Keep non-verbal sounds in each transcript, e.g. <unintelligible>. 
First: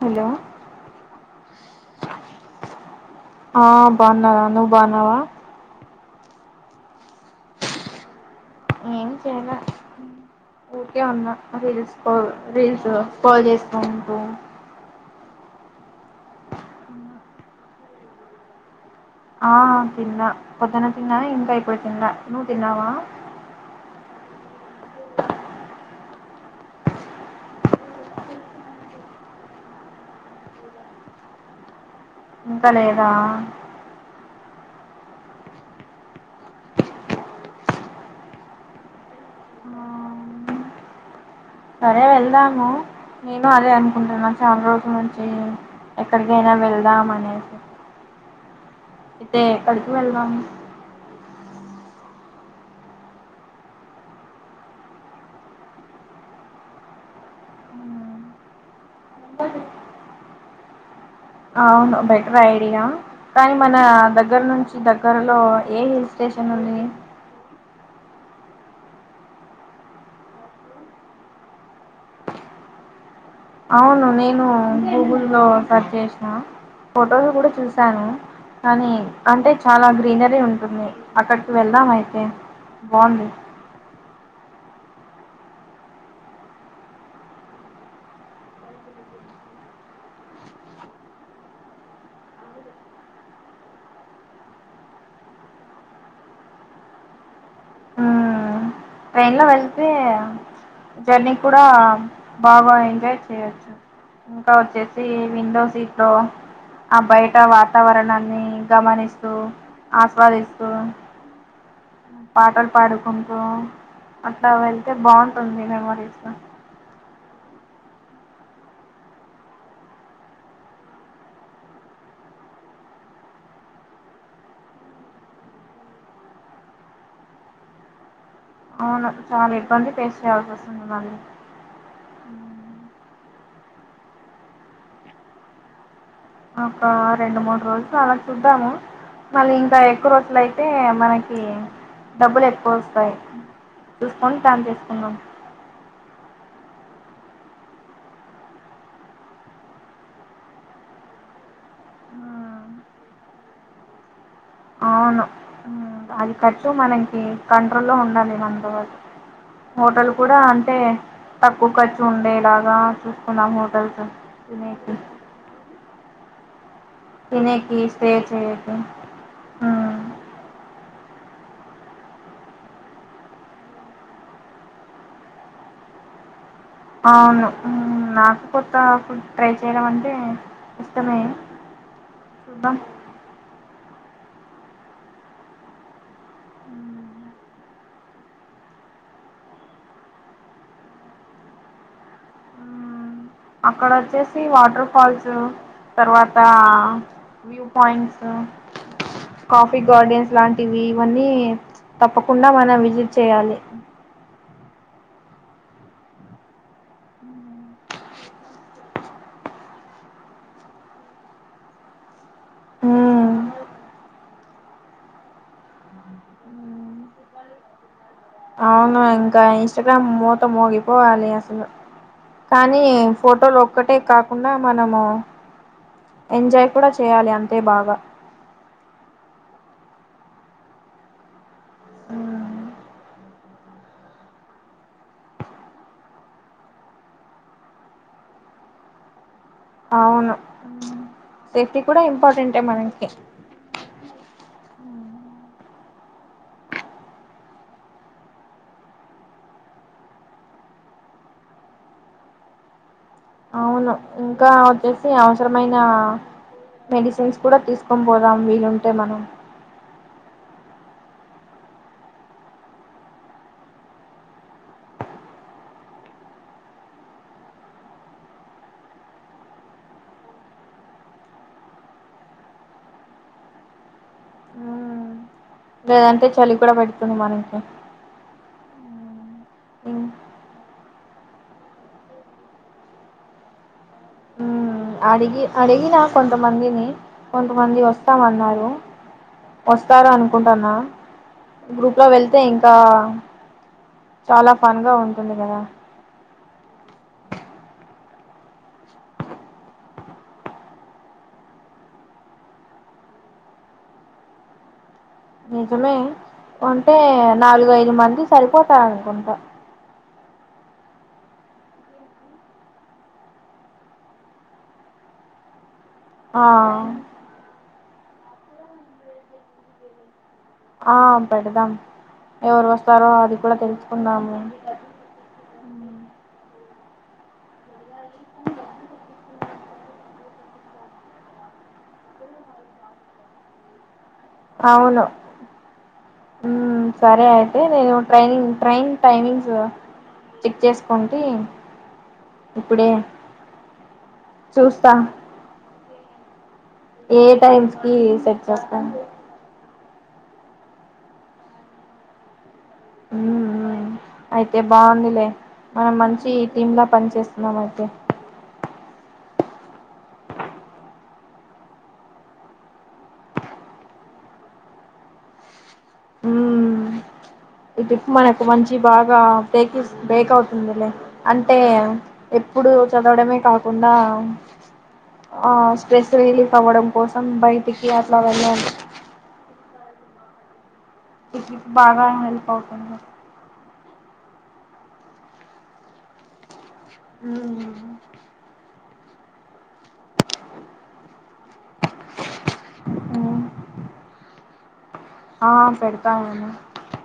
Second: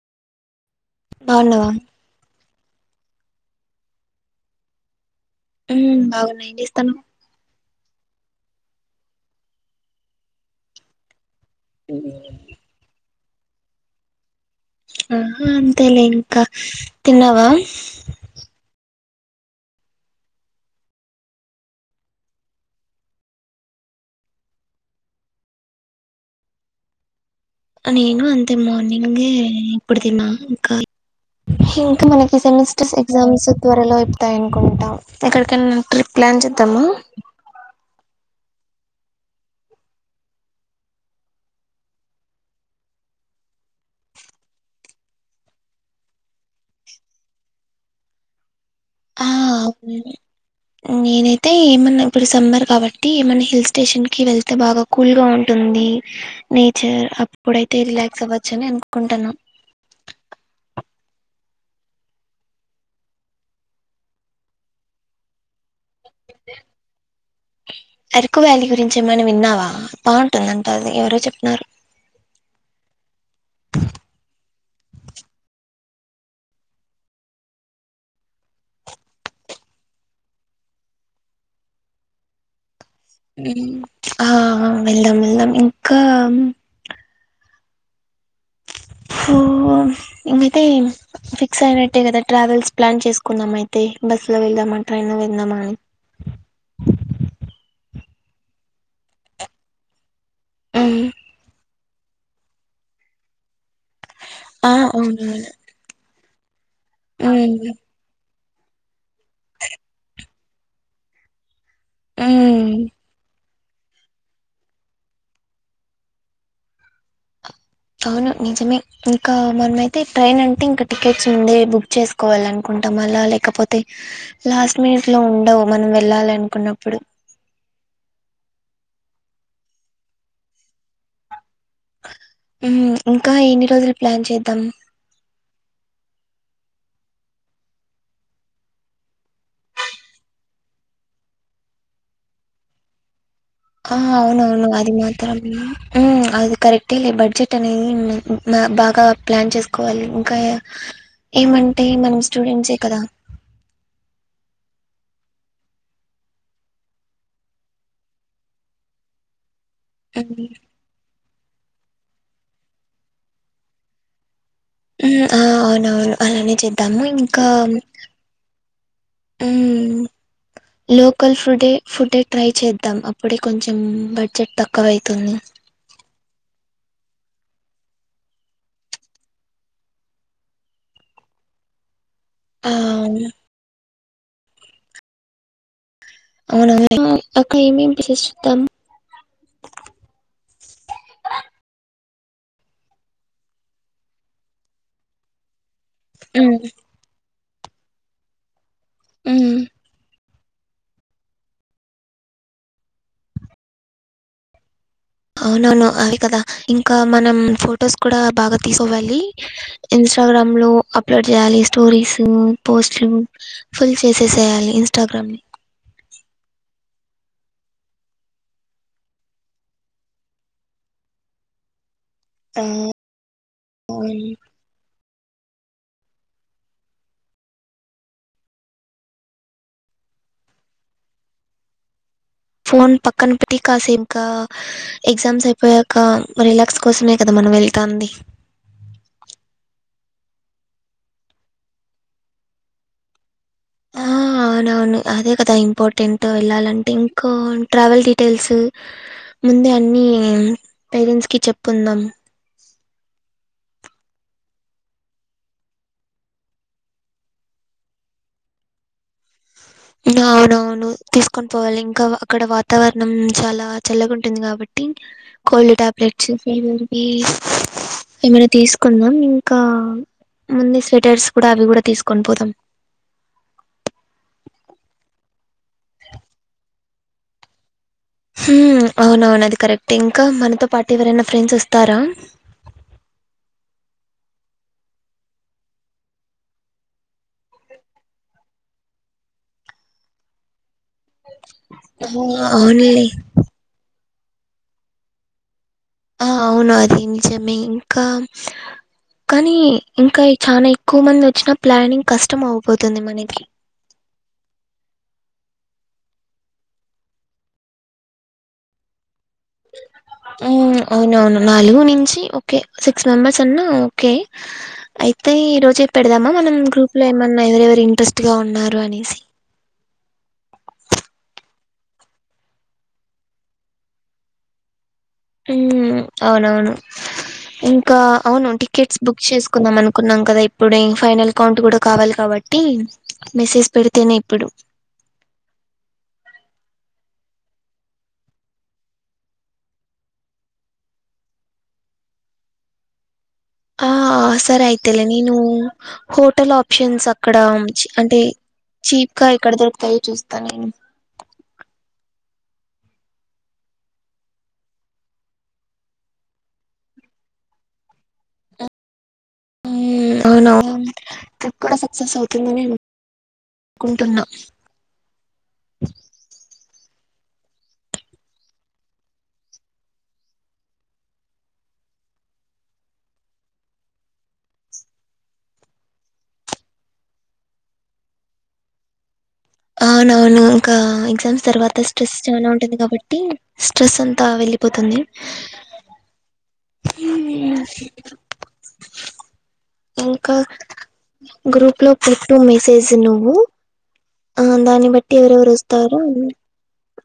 Hello బాన్నవా? ఆ బాన్నారా నువ్వు బాన్నావా? ఉమ్ బాగున్నా ఏం చేస్తాన్నవ్? ఏం చెయ్లా ఊకే ఉన్నా రీల్స్ రీల్స్ స్క్రోల్ చేసుకుంటూ ఆహ అంతేలే ఇంకా తిన్నావా? ఆ తిన్నా పొద్దున్న తిన్నా ఇంకా ఇప్పుడు తిన్లా నువ్వు తిన్నావా? నేను అంతే మార్నింగే ఇప్పుడు తిన్నా ఇంకా ఇంకా మన ఈ ఇంకా సెమిస్టర్స్ లేదా ఎగ్జామ్స్ త్వరలో వత్తాయంట్ కుంటా ఎక్కడికైనా ట్రిప్ ప్లాన్ చేద్దామ? సరే వెళ్దాము. నేను అదే అనుకుంటున్నా చాలా రోజుల నుంచి ఎక్కడికైనా వెళ్దాం అనేసి ఆ అయితే ఎక్కడికి అవును వెళ్దాం నేనైతే ఏమన్నా ఇప్పుడు సమ్మర్ కాబట్టి ఏమన్నా హిల్ స్టేషన్ కి వెళ్తే బాగా కూల్గా ఉంటుంది నేచర్ అప్పుడైతే రిలాక్స్ అవ్వచ్చు అని అనుకుంటున్నా అవును బెటర్ ఐడియా కానీ మన దగ్గర నుంచి దగ్గరలో ఏమి స్టేషన్లు ఉన్నాయి అరకు వ్యాలీ గురించి ఏమైనా విన్నావా బాగుంటుంద అంట ఎవరో చెప్నారు. అవును నేను గూగుల్లో సర్చ్ చేసిన ఫొటోలు కూడా చూసాను. కానీ అంటే చాలా గ్రీనరీ ఉంటుంది అక్కడికి వెళ్దాం అయితే బాగుంది ఆ వెళ్దాం వెళ్దాం ఇంకా అ సో ఇకయితే ఫిక్స్ అయినట్టే కదా ట్రావెల్స్ ప్లాన్ చేసుకున్నాం అయితే బస్ లో వెళ్దామా ట్రైన్ లో వెళ్దామని ట్రైన్ లో వెళ్తే జర్నీ కూడా బాగా ఎంజాయ్ చేయొచ్చు ఇంకా ఆ వచ్చేసి అవునవును విండో సీట్ లో ఆ బయట వాతావరణాన్ని గమనిస్తూ ఆస్వాదిస్త పాటలు పాడుకుంటూ అట్లా వెళ్తే బాగుంటుంది మెమరీస్ లో అవును నిజమే ఇంకా మనమైతే ట్రైన్ అంటే ఇంకా టికెట్స్ ముందే బుక్ చేసుకోవాల అనుకుంటు ఉంటాం అలా లేకపోతే లాస్ట్ మినిట్ లో ఉండవు మనం వెళ్ళాలి అనుకున్నప్పుడు అవును చాలా ఇబ్బంది పేస్ చేయాల్సి వస్తుంది మళ్ళీ హ్మ్మ్ ఇంకా ఎన్ని రోజులు ప్లాన్ చేద్దాం ఒక రెండు మూడు రోజులు అలా చూద్దాము మళ్ళ ఇంకా ఎక్కువ రోజులు అయితే మనకి డబ్బులు ఎక్కువ వస్తాయి ఆ చూసుకొని ప్లాన్ అవునవును అది చేసుకుందాం మాత్ర అది కరెక్టే లే బడ్జెట్ అనేది బాగా ప్లాన్ చేసుకోవాలి ఇంకా ఏమంటే మనం మ్మ్. స్టూడెంట్సే కదా అవును ఉ అది ఖర్చు మనకి కంట్రోల్ లో ఉండాలి <unintelligible> హోటల్ కూడా హ్మ్. అంటే తక్కువ ఖర్చు ఉండేలాగా చూసుకున్నాం హోటల్స్ తినేకి ఆ అవునవును అలానే చె అన్ని ఇంకా తినేకి స్టే చేయేకి ఉమ్ లోకల్ ఫుడే ఫుడే ట్రై చేద్దాం అప్పుడే కొంచెం బడ్జెట్ తక్కువైతుంది అవును నాకు కొత్త ఫుడ్ ట్రై చేయడం అంటే ఇష్టమే ఆ! చూద్దాం అవును. అవునవు అక్కడ ఏమి ఇష్టం అక్కడ వచ్చేసి వాటర్ ఫాల్స్ తర్వాత హ్మ్. వ్యూ పాయింట్స్ హ్మ్. కాఫీ గార్డెన్స్ ఇలాంటివి ఇవన్నీ తప్పకుండా మనం విజిట్ చేయాలి అవునవును అవి కదా ఇంకా మనం ఫొటోస్ కూడా బాగా తీసుకోవాలి ఇన్స్టాగ్రామ్ లో అప్లోడ్ చేయాలి స్టోరీస్ పోస్ట్లు హ్మ్. ఫుల్ చేసేసేయాలి ఇన్స్టా గ్రమ్ అవును ఇంకా ఇన్స్టాగ్రామ్ మూత మోగిపోవాలి అసలు ఆ కానీ ఫోటోలు ఒక్కటే అవును కాకుండా మనము ఎంజాయ్ కూడా చేయాలి అంతే బాగా హ్మ్. ఫోన్ పక్కన పెట్టి కాసేమ్కా ఎగ్జామ్స్ అయిపోయాక రిలాక్స్ కోసమే కదమ్ మన వెళ్తంది అవును సేఫ్టీ కూడా ఇంపార్టెంటే మనకి ఆ అవునవును అదే కదా ఇంపార్టెంట్ వెళ్ళాలంటే ఇంకా ట్రావెల్ డీటెల్స్ ముందే అన్ని పేరెంట్స్ కి చెప్పుకుందాం అవును ఇంకా వచ్చేసి అవసరమైన మెడిసిన్స్ కూడా తీసుకొని పోదాం వీలుంటే మనం అవునవును తీసుకొని పోవాలి ఇంకా అక్కడ వాతావరణం చాలా చల్లగాంటుంది కాబట్టి కోల్డ్ ట్యాబ్లెట్స్ ఫీవర్ వీ ఏమైనా తీసుకుందాం ఇంకా అన్ని స్వెటర్స్ కూడా అవి కూడా తీసుకొని పోదాం అ లేదంటే చలికూడా పెడుతుంది మన ఇంట్లో హ్మ్ అవునవును అది కరెక్టే ఇంకా మనతో పాటు ఎవరన్నా ఫ్రెండ్స్ వస్తారా ఉమ్, అడిగి అడిగినా కొంతమందిని కొంతమంది వస్తామన్నారు. వస్తారు అనుకుంటున్నా గ్రూప్ లో వెళ్తే ఇంకా అవునులే చాలా ఫన్‌గా ఉంటుంది కదా ఆ అవును అది నిజమే ఇంకా కానీ ఇంకా ఈ చానా ఎక్కువ మంది వచ్చినా ప్లానింగ్ కష్టం అవ్వబోతుంది మనకి అ నిజమే అంటే నాలుగు ఐదు మంది సరిపోతారు అనుకుంటా హ్మ్ అవునవును నాలుగు నుంచి ఓకే సిక్స్ మెంబర్స్ అన్నా ఓకే అయితే ఈ రోజే పెడదామా మనం ఆ గ్రూప్ లో ఏమన్నా ఎవరెవరు ఇంట్రెస్ట్ గా ఉన్నారు అనేసి ఆ పెడదాం ఎవరు వస్తారో అది కూడా తెలుసుకుందాము హ్మ్ అవునవును ఇంకా అవును టికెట్స్ బుక్ చేసుకుందామనుకున్నాం కదా ఇప్పుడే ఫైనల్ కౌంట్ కూడా కావాలి కా బట్టి మెసేజ్ పె అవును హ్మ్ సరే అ లేదు నేను ట్రైన్ ట్రైన్ టైమింగ్స్ చెక్ చేసుకుంటే ఇప్పుడే ఆ సరే చూస్తా అయితే లే నేను హోటల్ ఆ ప్షన్స్ ఏ అక్కడ టైమ్స్ కి అంటే సెట్ చేస్తాను చీప్ గా ఎక్కడ దొరుకు తయ్ చూస్తా నేను హ్మ్ హ్మ్ అయితే బాగుందిలే మనం మంచి ఈ టీమ్‌లా పని చేస్తున్నాం అయితే అ హ్మ్ అవునవును ట్రిప్ కూడా సక్సెస్ అవుతుందని నేను కుంటున్నా హ్మ్ ఇ ట్రిప్ మనకు మంచి బాగా బేక్సీ బేక్ అవుతుందిలే అంటే ఇప్పుడు చదవడమే కాకుండా ఆ స్ట్రెస్ రిలీఫ్ అవ్వడం కోసం బయిటికి అట్లా వెళ్ళిలి అవునవును ఇంకా ఎగ్జామ్స్ తర్వాత బాగా స్ట్రెస్ హెల్ప్ చానా ఉంటుంది అవుతుంది కాబట్టి స్ట్రెస్ అంతా వెళ్ళిపోతుంది హ్మ్ మ్మ్, హ్మ్ ఇంకా గ్రూప్ లో పెట్టు మెసేజ్ నువ్వు మ్మ్ ఆ దాన్ని బట్టి ఎవరెవరు ఆ వస్తారో అని పెడతాను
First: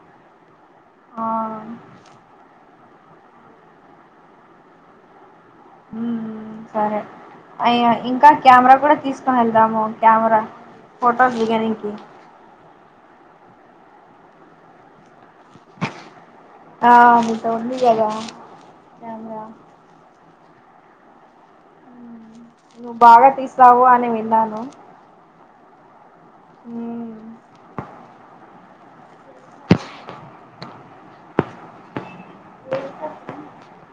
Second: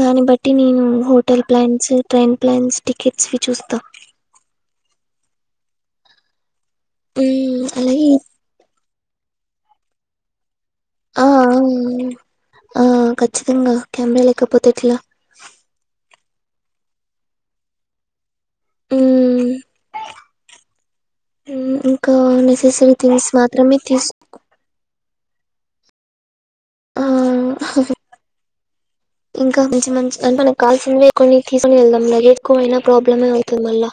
దాని బట్టి నేను ఆ హోటల్ ప్లాన్స్ ట్రైన్ ప్లాన్స్ న్స్ టికెట్స్‌వి చూస్తా హ్మ్ హ్మ్ సరే మ్మ్ అయ అలాగే ఇంకా కెమెరా కూడా తీసుకొని వెళ్దాము కామెరా ఆ ఫొటోస్ దిగనికి ఆ ఖచ్చితంగా కెమెరా లేకపోతే ఎట్లా ఆ నీతో ఉంది కదా కెమెరా హ్మ్ ఇంకా నువ్వు నెసెసరీ బాగా థింగ్స్ మాత్రమే తీస్తావు అని తీసుకో విన్నాను ఆ మ్మ్ హహ ఇంకా మంచి మంచి అంటే మనకు కావాల్సినవే కొని తీసుకని వెళ్దాంలే ఎ క్కువైనా ప్రాబ్లమే అవుతుంది మళ్ళా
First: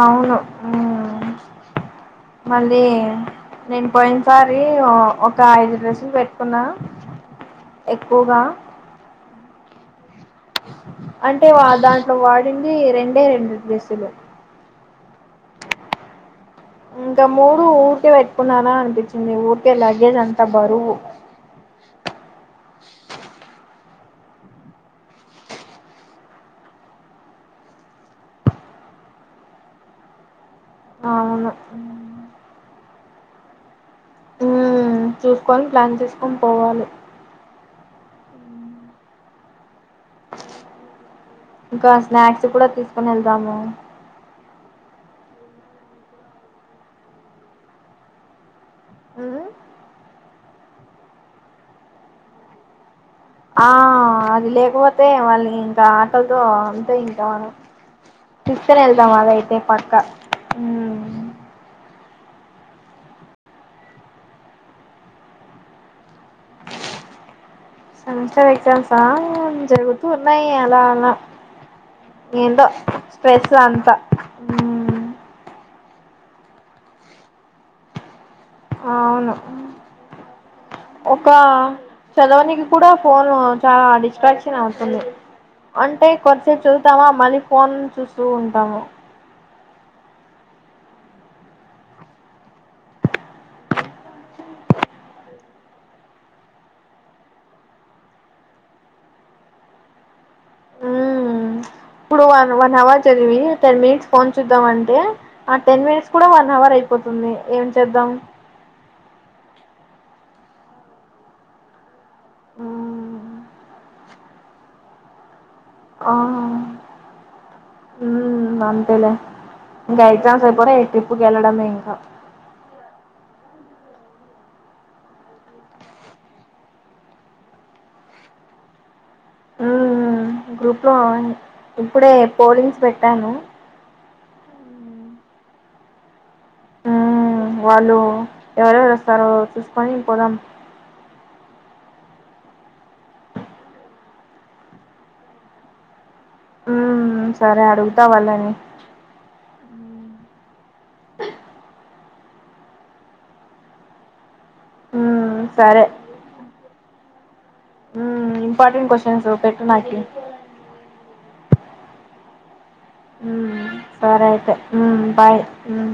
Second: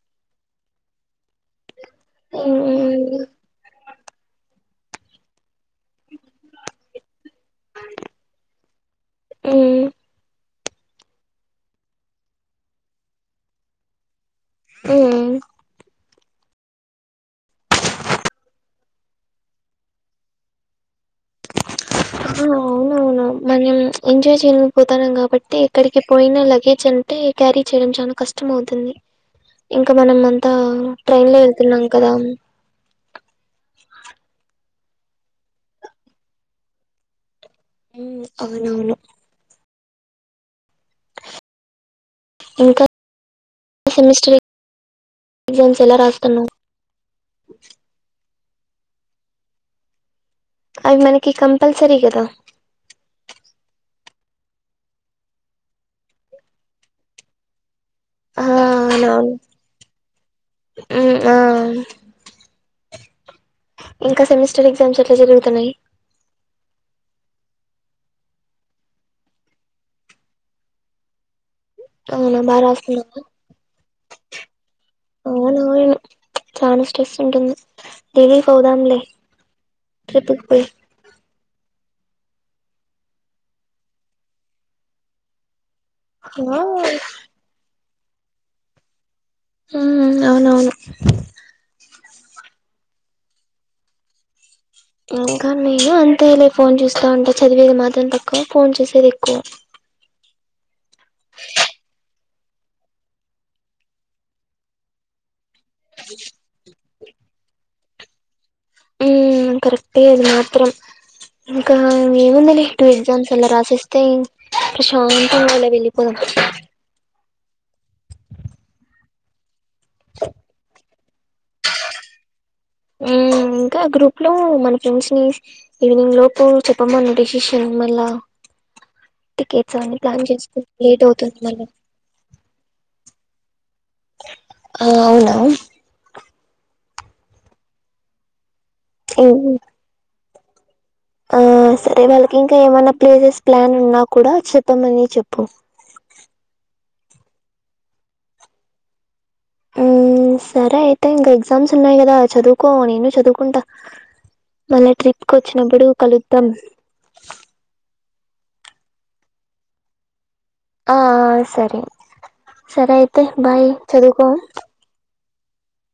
అవును ఉమ్ మ్మ్ మళ్ళీ నేను పోయిన్ సార్ రి ఓ ఒక ఐదు డ్రెస్సులు పెట్టుకున్న ఎక్కుగా ఉమ్ అంటే వా దాంట్లో వాడింది రెండే రెండు డ్రెస్సులు ఉమ్ అ ఇంకా మూడు ఊరికే పెట్టుకున్నాన అనిపిచ్చింది ఊరికే లగేజ్ అంతా బరువు ఆ అవునవును మనేం ఎంజాయ్ చేయలేక పోతాన్నాం కాబట్టి ఎక్కడికి పోయినా లగేజ్ అన్ టే క్యారీ చేయడం చాలా కష్టం అవుతుంది ఇంకా మనం మన్ త ట్రైన్ లో అవును ఎళ్తున్నాం కదా ఉమ్ చూసుకొని ప్లాన్ చేసుకొని పోవాలే ఉమ్ అవునవును ఇంకా స్నాక్స్ కూడా ఇంకా తీసుకుని ఎళ్దాము సెమిస్టర్ ఎగ్జామ్స్ ఎలా రాస్తున్నవ్? అవి మనకి కంపల్సరీ గదా ఆ అది లేకపోతే వాళ్ళు ఇంకా ఆకల్తో అంతే ఇంకా మనం ఆ తీసుకొని ఎళ్దాం అవునవును అదయితే పక్క ఉమ్ ఇంక సెమిస్టర్ ఎగ్జామ్స్ ఎట్ల జరుగుతున్నయి? సెమిస్టర్ ఎక్సమ్సా జరుగుతూ ఉన్నాయి అలా అలా అవునా బాగా ఏందో రాస్తున్నావా స్ట్రెస్ అంతా అవునూ చాన స్ట్రెస్ ఉంటుంది. తిని ఫోదంలే అవును ట్రిపిక్ పి ఒక చదవనికి కూడా ఫోను చాలా డిస్ట్రాక్షన్ అవుతుంది అంటే ఆ కొద్సేప్ చదుతామా మళ్ళీ ఫోన్ చూస్తూ ఉంటాము హ్మ్ అవునవును ఇంకా నేను అంతేలే ఫోన్ చూస్తా ఉంటా. చదివేది మాత్రం తక్కువ ఫోన్ చూసేది ఎక్కువ. మ్మ్ ఇప్పుడు వన్ వన్ హవర్ చదివి టెన్ మినిట్స్ ఫోన్ చూద్దాం అంటే ఆ టెన్ మినెట్స్ కూడా వన్ హవర్ అయి పోతుంది ఏం చేద్దాం? ఉమ్ కరెక్టే అది మాత్రం ఇంకా ఏమెగుందిలే టూ ఎక్జామ్స్ మ్మ్. అలా రాసేస్తే ప్రశాన్ తంగాలే వెళ్ళిపోదాం ఉమ్ అంతేలే ఇగ ఎగ్జామ్స్ అయిపోనయి ట్రిప్ పుకు ఎల్లడమే ఇంకా ఉమ్ ఇంకా గ్రూప్ లో మన ఫ్రెండ్స్ ని ఈవినింగ్ లోపు చెప్పమను డిషిషన్ మళ్ళ ఉమ్ చేసుకుంటే గ్రూప్ లో లేట్ అవుతుంది మళ్ళీ ఇప్పుడే పోలింగ్స్ పెట్టాను ఆ అవునా ఉమ్ వాళ్ళూ ఎవరెవరు అస్తారో చూసుకొని పోదాం ఆ సరే వాళ్ళకి ఇంకా ఏమన్నా ప్లేసెస్ ప్లాన్ ఉన్నా కూడా చెప్పమని చెప్పు ఉమ్ సరే అడుగుతా వాళ్ళని ఉమ్ సరే అయితే ఇంకా ఎగ్జామ్స్ ఉన్నాయి కదా చదువుకో నేను చదువుకుంటా మళ్ళా ట్రిప్ కు మ్మ్ సరే ఒచ్చినప్పుడు కలుద్దాం ఉమ్ ఇంపార్టెంట్ క్వశ్చన్స్ పెట్టు నాకి ఆ సరే. సరే అయితే బాయ్ చదువుకో ఉమ్